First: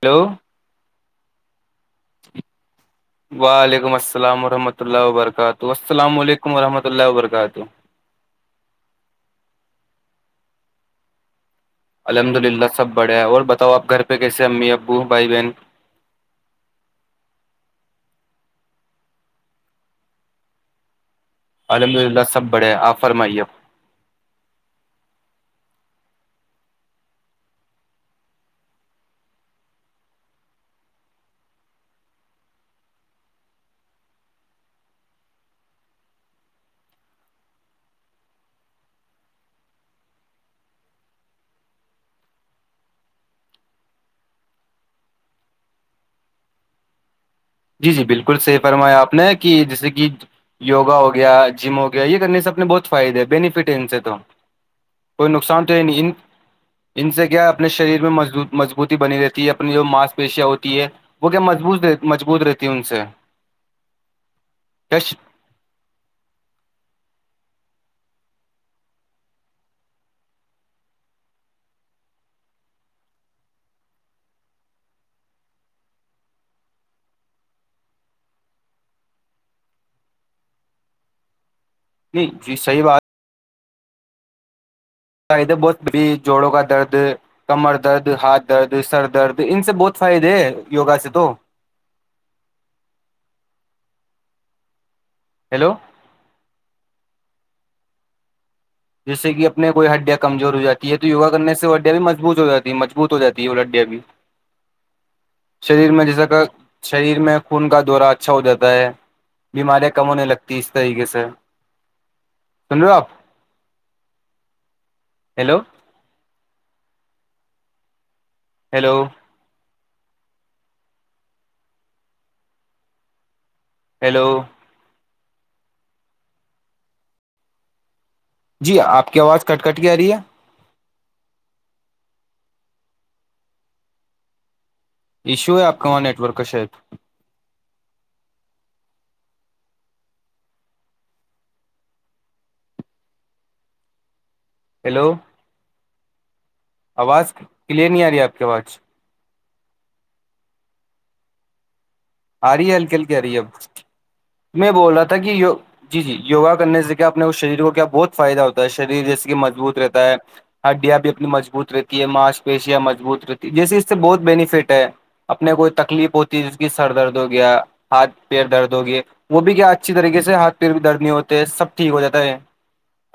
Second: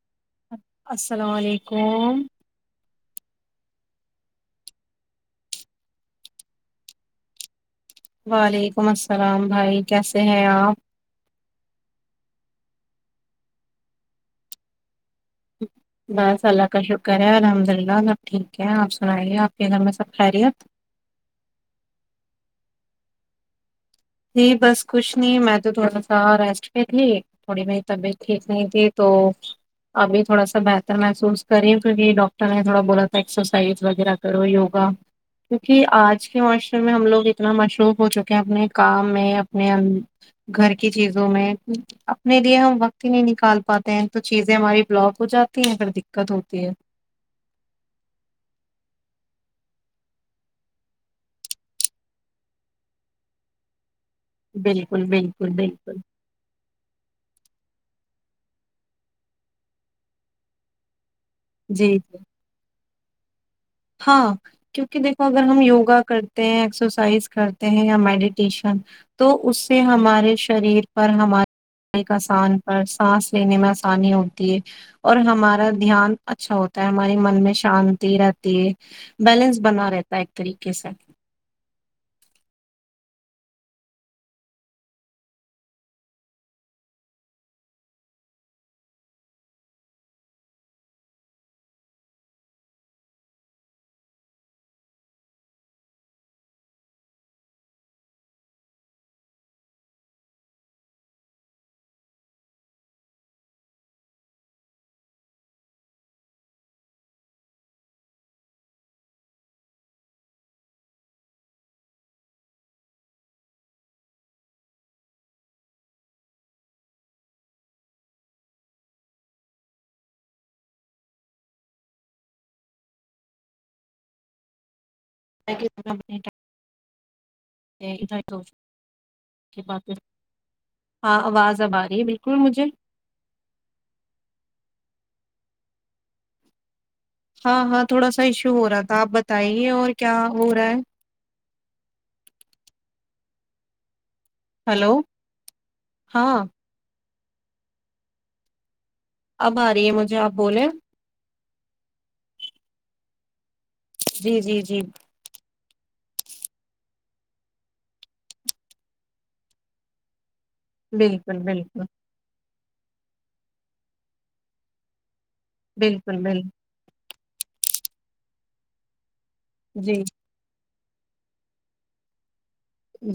hello السلام علیکم وعلیکم السلام ورحمۃ اللہ وبرکاتہ السلام علیکم ورحمۃ اللہ وبرکاتہ وعلیکم السلام بھائی کیسے ہیں الحمد للہ سب بڑے ہے اور بتاؤ آپ گھر پہ کیسے امی ابو بھائی بہن بس اللہ کا شکر ہے الحمد اللہ سب ٹھیک ہے آپ سنائیے آپ کے گھر میں سب خیریت الحمد للہ سب بڑے ہیں آپ فرمائیےپ جی بس کچھ نہیں میں تو تھوڑا سا ریسٹ میںہ تھی تھوڑی بیری طبیعت ٹھیک نہیں تھی تو اب تھوا بہتر محسوس کری کیہ ڈاکٹر نے تھوڑا بولا تھا ایکسرسائز وغیرہ کرو یوگا کیونکہ آج کے معاشرے میں ہم لوگ اتنا مشروف ہو چکے ہیں اپنے کام میں اپنے گھر کی چیزوں میں اپنے لیے ہم وقت ہی نہیں نکال پاتے ہیں تو چیزیں ہماری بلاک ہو جاتی ہیں پر دقت ہوتی ہے جی جی بالکل صیح فرمایا آپ نے کہ جیسے کہ یوگا ہو گیا جم ہو گیا یہ کرنے سے اپنے بہت فائدے ہیں بینیفٹ ہے ان سے تو بالکل کوئی بالکل نقصان تو ہے بالکل نہیں ان ان سے کیا اپنے شریر میں م مضبوط بنی رہتی ہے اپنی جو ماس پیشیا ہوتی ہے وہ کیا مضبوط جی مضبوط رہتی ہے ان سے ہاں کیا کیونکہ دیکھو اگر ہم یوگا کرتے ہیں ایکسرسائز کرتے ہیں یا میڈیٹیشن تو اس سے ہمارے شریر پر ہمارے ایک آسان پر سانس لینے میں آسانی ہوتی ہے اور ہمارا دھیان اچھا ہوتا ہے ہماراری من میں شانتی رہتی بیلنس بنا رہتا ہے ایک طریقے سے نہیں جی صحی بات قائدے بہت بھی جوڑوں کا درد کمر درد ہاتھ درد سر درد ان سے بہت فائدے ہے یوگا سے تو ہیلو جیس سے کہ اپنے کوئی ہڈیا کمزور ہو جاتی ہے تو یوگانے سے وہ ہڈیا بھی مضبوط ہو جاتی ہے مضبوط ہو جاتی ہے وہ ہڈیا بھی [inaudible] شریر میں جیسا کہ شریر میں خون کا دورہ اچھا ہو جاتا ہے بیماریاں کم ہونے لگتی اس طریقے سے سن رہے ہو آپ ہیلو ہیلو ہیلو [inaudible] [inaudible] جی آپ کی آواز کٹ کٹ کے آ رہی ہے ہاں آواز آب رہی ہے بالکل مجھے ایشو ہے آپ کے وہاں نیٹ ورک کا شا ہاں ہاں تھوڑا سا ایشو ہو رہا تھا آپ بتائیے اور کیا ہو رہا ہے ہلو ہیلو ہاں آواز کلیئر نہیں آ رہی ہے آپ کے واچ اب آ رہی ہے مجھے آپ بولیں آ رہی ہے ہلکے ہلکے آ رہی ہے اب جی جی میں جی بول رہا تھا کہ جی جی یوگا کرنے سے کیا اپنے شریر کو کیا بہت فائدہ ہوتا ہے شریر جیسے کہ مضبوط رہتا ہے ہڈیاں بھی اپنی بالکل مضبوط بالکل رہتی ہے ماس پیشیاں مضبوط رہتی ہے جیسے اس سے بہت بینیفٹ ہے اپنے کوئی تکلیف بالکل بال ہوتی ہے جس کی سر درد ہو گیا ہاتھ پییر درد ہو گیا وہ بھی کیا اچھی جی طریقے سے ہاتھ پیر بھی درد نہیں ہوتے ہے سب ٹھیک ہو جاتا ہے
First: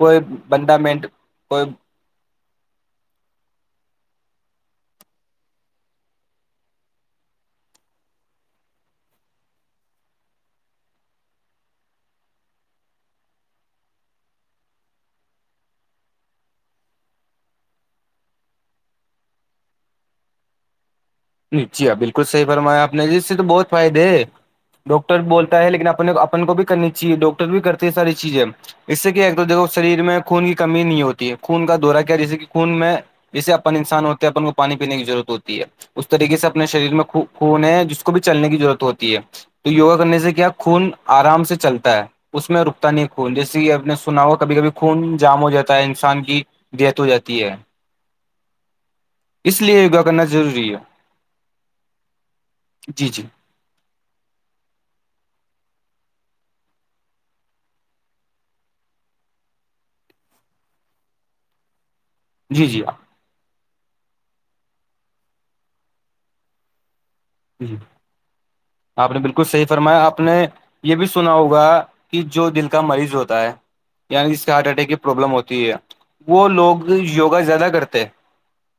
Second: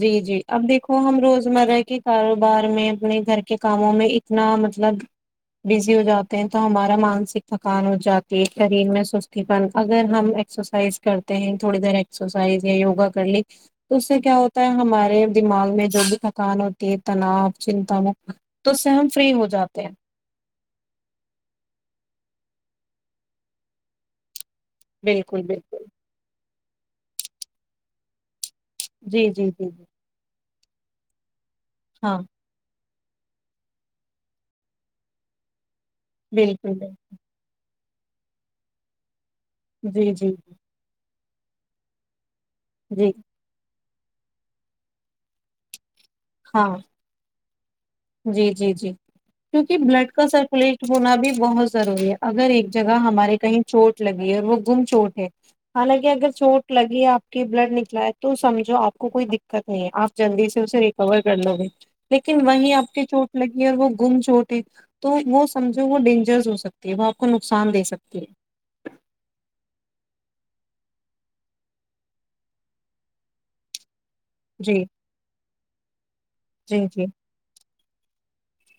جی جی اب بندہ دیکھو مینٹ ہم کوئی روزمرہ کی کاروبار میں اپنے گھر کے کاموں میں اتنا مطلب بزی ہو جاتے ہیں تو ہمارا مانسک تھکان ہو جاتی ہے شریر میں سستی بن اگر ہم سرسائز کرتے ہیں تھوڑی دیر ایکسرسائز یا یوگا کر لی تو اس سے کیا ہو ہمارے دماغ میں جو بھی تھکان ہوتی ہے تناؤ چنتا م تو س ہم فری ہو جاتے ہیں نیچی ہاں بالکل صحیح فرمایا آپ نے ج اس سے تو بہت فائدے ہے ڈاکٹر بالکل بولتا ہے بالکل لیکن آپ اپن کو بھی کرنی چاہیے ڈاکٹر بھی کرتے ہے ساری چیزیں اس سے کیا جی ہے تو جی دیکو جی جی شریر میں خون کی کمی نہیں ہوتی ہے خون کا دورہ کیا ہاں جیس کہ خون میں جسے اپ انسان ہوتے ہیں اپن کو پانی پینے کی ضرورت ہوتی ہے اس طریقے سے اپنے بالکل بالکل شریر میں خون ہے جس کو بھی چلنے کی ضرورت ہوتی ہے تو وگا جی کرنے جی سے کیا خون آرام سے چلتا ہے اس میں رکتا نہیں جی خون جیسے کہ اپنے سو سنا ہو کبھی کبھی خون جام ہو جاتا ہے انسان کی ہاں ڈیتھ ہو جاتی ہے جی جی جی اس کیونکہ لیے یوگا بلڈ کرنا کا ضروری ہے سرکولیٹ ہونا بھی بہت ضروری ہے اگر ایک جگہ جی جی ہمارے کہیں چوٹ لگی ہے اور وہ گم چوٹ ہے حالانکہ اگر چوٹ لگی آپ کے بلڈ نکلا ہے تو سمجھو آپ کو کوئی دقت نہیں ہے آپ جلدی سے اسے ریکور کر لو گے لیکن جی وہیں جی آپ کے چوٹ لگی اور وہ گم چوٹ ہے تو وہ سمجھو وہ ڈینجرس ہو سکتا وہ آپ کو نقصان جی دے سکتی ہے آپ نے بالکل صحیح فرمایا آپ نے یہ بھی سنا ہوگا کہ جو دل کا مریض ہوتا ہے یعنی جس کے ہارٹ جی اٹیک کی پرابلم ہوتی ہے وہ جی لوگ جی یوگا زیادہ کرتے ہیں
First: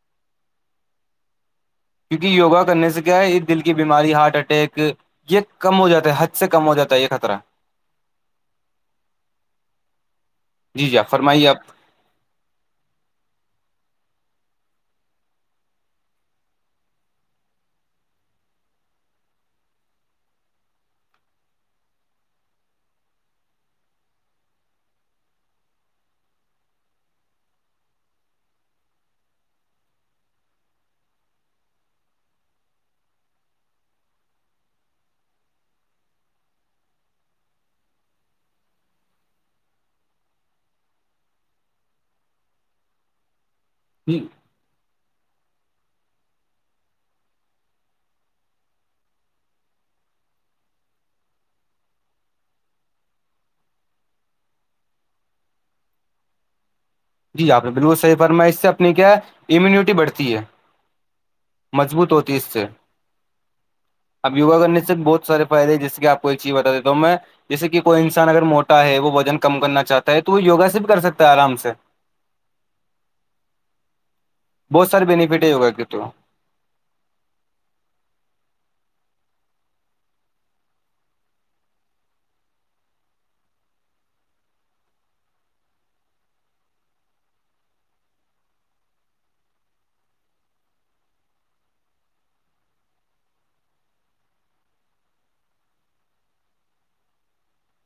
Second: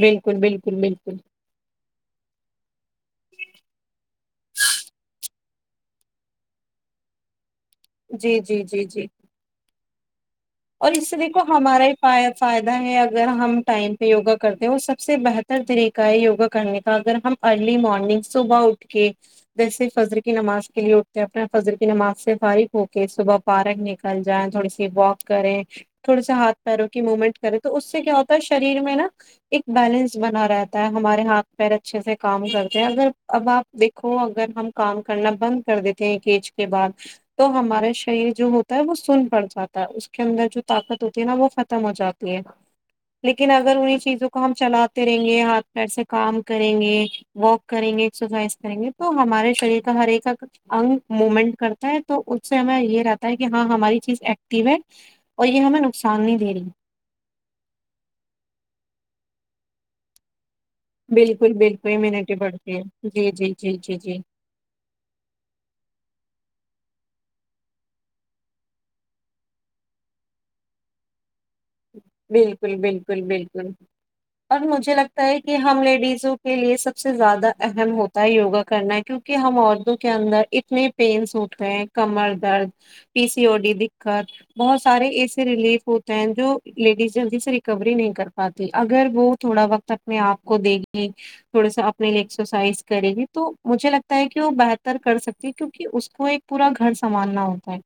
بالکل بالکل بالکل کیونکہ یگا کرنے سے کیا یہ دل کی بیماری ہارٹ اٹیک یہ کم ہو جاتا ہے حد سے کم ہو جاتا ہے یہ خطرہ جی جی جی جی جی اور جی اس آپ سے دیکھو فرمائیے آپ ہمارا ہی فائدہ ہے اگر ہم ٹائم پہ یوگا کرتے ہیں اور سب سے بہتر طریقہ ہے یوگا کرنے کا اگر ہم ارلی مارنگ صبح اٹھ کے جیسے فجر کی نماز کے لیے اٹھتے ہیں اپنے فجر کی نماز سے فارغ ہو کے صبح پارک نکل جائیں تھوڑی سی واک کریں تھوڑے سے ہاتھ پیروں کی موومنٹ کرے تو اس سے کیا ہوتا ہے شریر میں نا ایک بیلنس بنا رہتا ہے ہمارے ہاتھ پیر اچھے سے کام کرتے ہیں اگر اب آپ دیکھو اگر ہم کام کرنا بند کر دیتے ہیں ایک ایج کے بعد تو ہمارے شریر جو ہوتا ہے وہ سن پڑ جاتا ہے اس کے اندر جو طاقت ہوتی ہے نا وہ ختم ہو جاتی ہے لیکن اگر انہیں جی چیزوں کو ہم چلاتے رہیں گے ہاتھ پیر سے کام کریں گے واک کریں گے ایکسرسائز کریں گے تو ہمارے شریر کا ہر ایک انگ مومنٹ کرتا ہے تو اس سے ہمیں یہ رہتا ہے کہ ہاں ہماری چیز ایکٹو ہے اور یہ ہمیں نقصان نہیں دے رہی جی آپ نے بالکل صحیح فرما ہے اس سے اپنی کیا ہے امیونٹی بڑھتی ہے بالکل بالکل مضبوط ہوتی امیونٹی اس سے بڑھتی ہے جی جی جی جی جی یوگا کر سے بہت سارے فائدے ہیں جیسے کہ آپ کو ایک چیز بتا دیتا ہو میں جیسے کہ کوئی انسان اگر موٹا ہے وہ وزن کم کرنا چاہتا ہے تو وہ یگا سے بھی کر سکتا ہے آرام سے بالکل بالکل بالکل اور بہت مجھے سارے لگتا ہے بینیفٹ کہ یوگا ہم کے تو لیڈیزوں کے لیے سب سے زیادہ اہم ہوتا ہے یوگا کرنا کیونکہ ہم عورتوں کے اندر اتنے پین سوٹ ہے کمر درد پی سی او ڈی دقت بہت سارے ایسے ریلیف ہوتے ہیں جو لیڈیز جلدی سے ریکوری نہیں کر پاتی اگر وہ تھوڑا وقت اپنے آپ کو دے گی تھوڑا سا اپنے لیے ایکسرسائز کرے گی تو مجھے لگتا ہے کہ وہ بہتر کر سکتی ہے کیونکہ اس کو ایک پورا گھر سنبھالنا ہوتا ہے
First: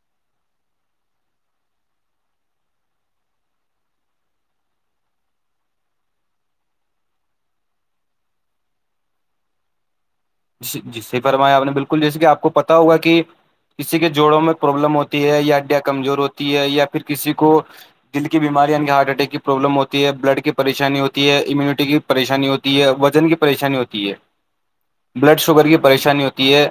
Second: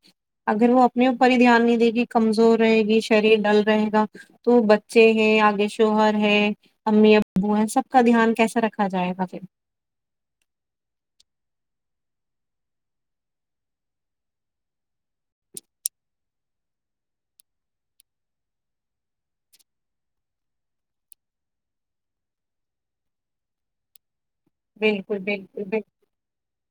اگر وہ اپنے اوپر ہی دھیان نہیں دے گی کمزور رہے گی شریر ڈل رہے گا تو بچے ہے آگے شوہر ہے امی ابو ہیں سب کا دھیان کیسے رکھا جائے گا پھر جی جی صحیح فرمایا آپ نے بالکل جیسے کہ آپ کو پتا ہوگا کہ کسی کے جوڑوں میں پروابلم ہوتی ہے یا ہڈیاں کمزور ہوتی ہے یا پھر کسی کو دل کی بیماری یعنی ہارٹ اٹیک کی پرابلم ہوتی ہے بلڈ کی پریشانی ہوتی ہے امیونٹی کی پریشانی ہوتی ہے وزن کی پریشانی ہوتی ہے بالکل بلڈ بالکل شوگر کی بالکل پریشانی ہوتی ہے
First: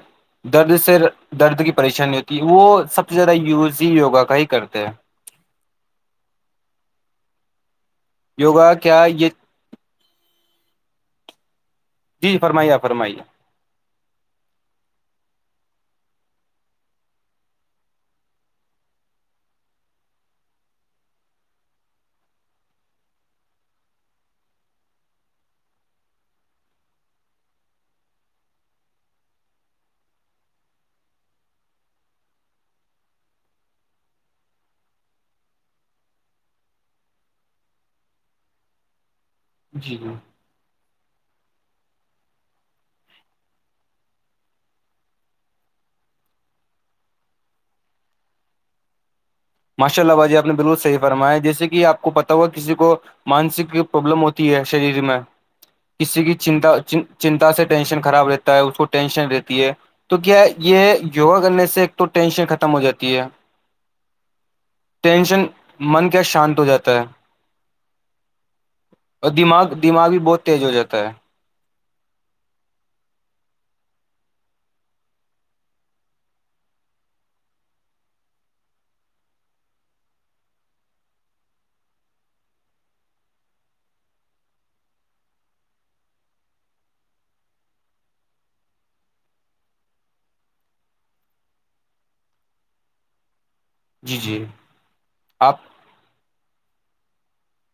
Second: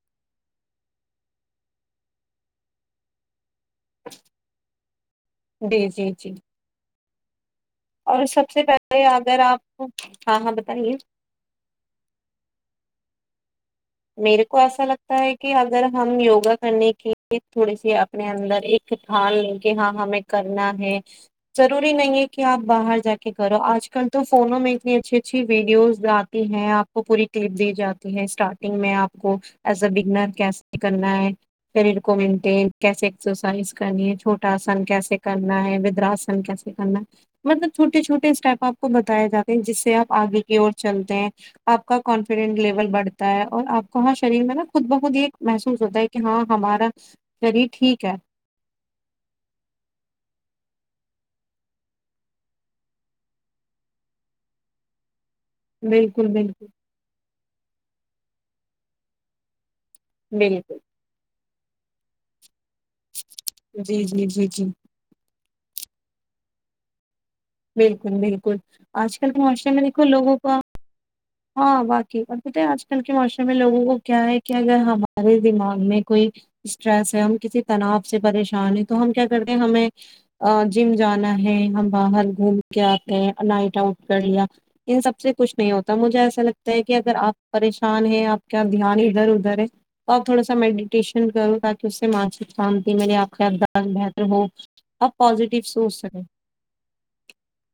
درد سے درد کی پریشانی ہوتی ہے وہ سب سے زیادہ یوز ہی یوگا کا ہی کرتے ہیں جی جی جی اور سب سے یوگا کیا پہلے یہ اگر آپ کو ہاں ہاں بتائیے جی فرمائیے اپ فرمائیے میرے کو ایسا لگتا ہے کہ اگر ہم یوگا کرنے کے تھوڑی سی اپنے اندر ایک ٹھان لے کہ ہاں ہمیں کرنا ہے ضروری نہیں ہے کہ آپ باہر جا کے کرو آج کل تو فونوں میں اتنی اچھی اچھی ویڈیوز ہیں آپ کو پوری کلپ دی جاتی ہے اسٹارٹ میں آپ کو ایز اے بگنر کیسے کرنا ہے شریر کو مینٹین کیسے ایکسرسائز کرنی ہے چھوٹا آسن کیسے کرنا ہے ودراسن کیسے کرنا ہے مطلب چھوٹے چھوٹے اسٹیپ آپ کو بتایا جاتے جس سے جی آپ جی آگے کی اور چلتے ہیں آپ کا کانفیڈینس لیول بڑھتا تا ہے اور آپ کو ہاں شریر میں نا خود بخود یہ محسوس ہوتا ہے کہ ہاں ہمارا شریر ٹھیک ہے ماشا اللہ باجی آپ نے بالکل صحیح فرمایا جیسے کہ آپ کو پتا ہوا کسی کو مانسک پرابلم ہوتی ہے شریر میں کسی بالکل کی بالکل چنتا چنتا سے ٹینشن خراب رہتا ہے اس کو ٹینشن رہتی ہے تو کیا بالکل یہ یوگا کرنے سے ایک تو ٹینشن ختم ہو جاتی ہے جی جی جی جی ٹینشن من کیا شانت ہو جاتا ہے بالکل بالکل آج کل اور کے معاشرے دماغ میں دیکھو دماغ بھی لوگوں بہت کا تیز ہو جاتا ہے ہاں باقی اور بت آج کل کے معوشم میں لوگوں کو کیا ہے کہ اگر ہمارے دماغ میں کوئی اسٹریس ہے ہم کسی تناؤ سے پریشان ہیں تو ہم کیا کرتے ہیں ہمیں جم جانا ہے ہم باہر گھوم کے آتے ہیں نائٹ آؤٹ کر لیا ان سب سے کچھ نہیں ہوتا تو مجھے ایسا لگتا ہے کہ اگر آپ پریشان ہیں آپ کا دھیان ادھر ادھر ہے تو آپ تھوڑا سا میڈیٹیشن کرو تاکہ اس سے مانسک شانتی میرے آپد جی بہتر ہو جی آپ پازیٹیو سوچ سکیں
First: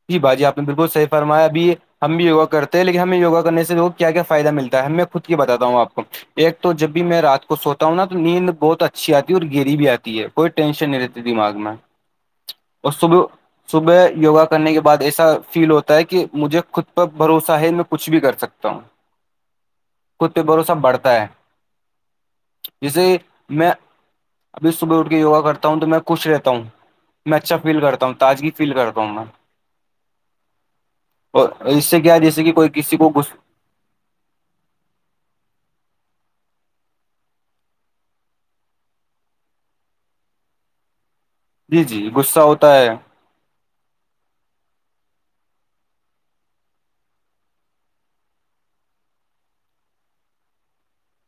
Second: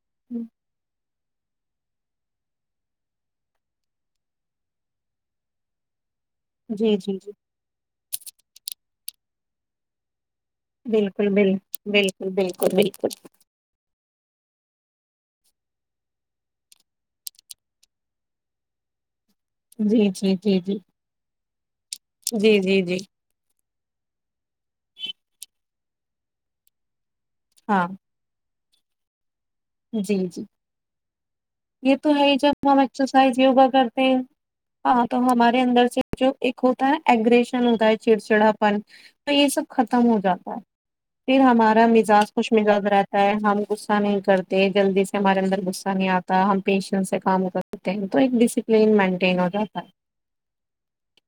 جی بھ جی آپ نے بالکل صحی فرمایا ابھی ہم بھی وگا کرتے ہیں لیکن ہمیں وگا کرنے سے کیا فائدہ ملتا ہے میں خود کی باتا ہوں آپ کو ایک تو جب جی بھی جی میں جی رات کو سوتا ہوں نا تو نیند بہت اچھی آتی ہے اور گیری بھی آتی ہے کوئی ٹینشن نہیں رہتی بالکل بال دماغ میں بالکل بالکل اور بالکل صب صبح یوگا کا کرنے کے بعد ایسا فیل ہوتا ہے کہ مجھے خود پر بھروسہ ہے میں کچھ بھی کر سکتا ہوں جی جی کتے جی بوروں سب جی بڑھتا ہے جی جی جی جے میں ابھی صبح اٹھ کے یوگا کرتا ہوں تو میں خوش رہتا ہوں میں اچھا فیل ہاں کرتا ہوں تازگی فیل کرتا ہوں میں جی جی اور اس یہ سے تو کیا ہے ہی جیسے کہ کوئی جب ہم کسی کو ایکسرسائز یوگا کرتے ہیں ہاں تو ہمارے اندر سے جو ایک ہوتا ہے ن ایگریشن ہوتا ہے چڑ چڑا پن تو یہ سب ختم ہو جاتا ہے پھر جی ہمارا جی مزاج غصہ خوش ہوتا مزاج ہے رہتا ہم غصہ نہیں کرتے جلدی سے ہمارے اندر غصہ نہیں آتا ہم پیشنس سے کام کرتے ہیں تو ایک ڈسپلین مینٹین ہو جاتا ہے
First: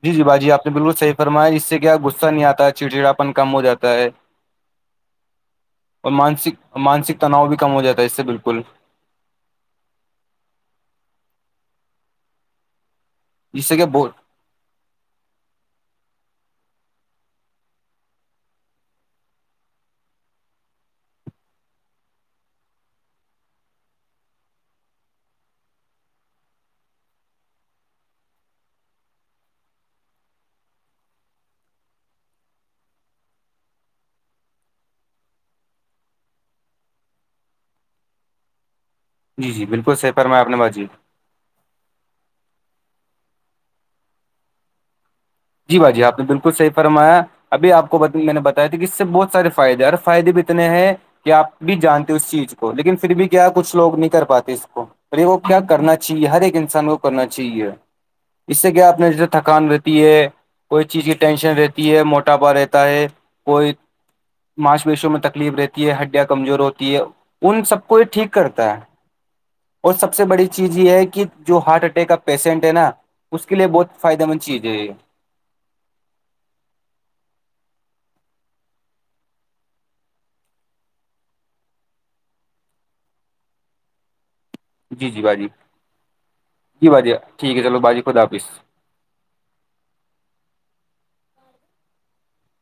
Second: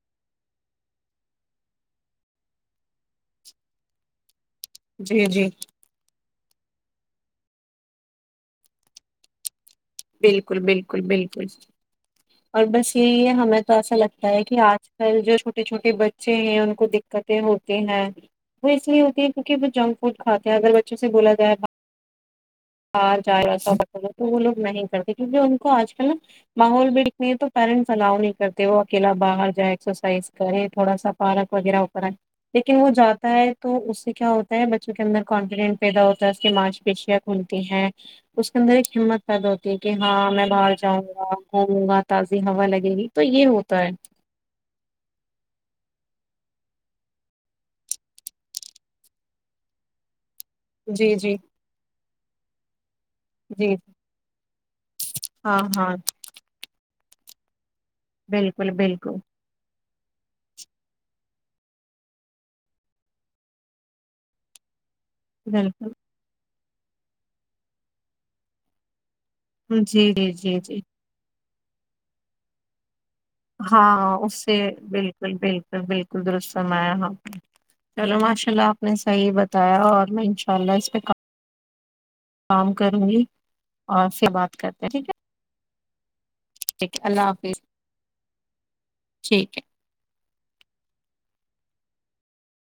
جی جی باجی آپ بالکل صحی فمایا ج اس سے کیا غصہ نہیں آتا ہے چڑچڑاپن کم ہو جاتا ہے جی جی اور مانسک مانسک تناؤ بھی کم ہو جاتا ہے اس سے بالکل بالکل بالکل بالکل اور بس یہی ہے ہمیں جس تو سے کہ ایسا بہت لگتا ہے کہ آج جو چھوٹے چھوٹے بچے ہیں ان کو دقتیں ہوتی ہیں وہ اس لیے ہوتی ہے کیونک وہ جنک فوڈ کھے ہیں اگر بچوں سے بولا جائے آ جائے س تو وہ لوگ نہیں کرتے کیونکہ ان کو آج کل نا ماحول بھی یہ تو پیرنٹس الاو نہیں کرتے وہ اکیلا باہر جائے ایکسرسائز کرے تھوڑا سا پارک وغیرہ کریں لیکن وہ جاتا ہے تو اس سے کیا ہوتا ہے بچوں کے اندر کانفیڈنٹ پیدا ہوتا ہے اس کے معاش پیشق کھلتی ہے اس کے اندر ایک ہمت پیدا جی جی ہوتی ہے کہ بالکل صحیح ہاں فرمایا میں آپ نے باہر باجی جاؤں گا ہو ہوگا تازی ہوا لگے گی تو یہ ہوتا ہے جی بھ جی آپ بالکل صحی فرمایا اب آپ کو میں نے بیا تھا کہ اس سے بہت سارے فائدے اور فائدے بھی نے ہیں جی کہ جی آپ بھی جانتے اس چیز کو لیکن پھر بھی کیا کیا جی کچھ لوگ نہیں کر پاتے اس کو اے وہ کیا ہاں کرنا ہاں چاہیے ہر ایک انسان کو کرنا چاہیے اس سے بالکل کیا اپنے بالکل جے تھکان رہتی ہے کوئی چیز کی ٹینشن رہتی ہے موٹاپا رہتا ہے کوئی ماش پیشو میں تک تکلیف رہتی بالکل ہے ہڈیاں کمزور ہوتی ہے ان سب کو یہ ٹھیک کرتا ہے اور جی سب سے جی بڑی جی چیز جی یہ ہے کہ جو ہارٹ اٹیک کا پیشنٹ ہے نا اس کے لیے بہت ہاں فائدہ اس مند سے چیز ہے یہ بالکل بالکل بالکل درستمایا ہاں چلو ماشاء اللہ آپ نے صحیح بتایا اور میں انشاء اللہ اس پہ کام کروں گی اور سے بات کر جی جی بھاجی جی ٹھیک ہے باجے اللہ ٹھیک حافظ ہے چلو بھاجی خدا حافظ ٹھیک ہے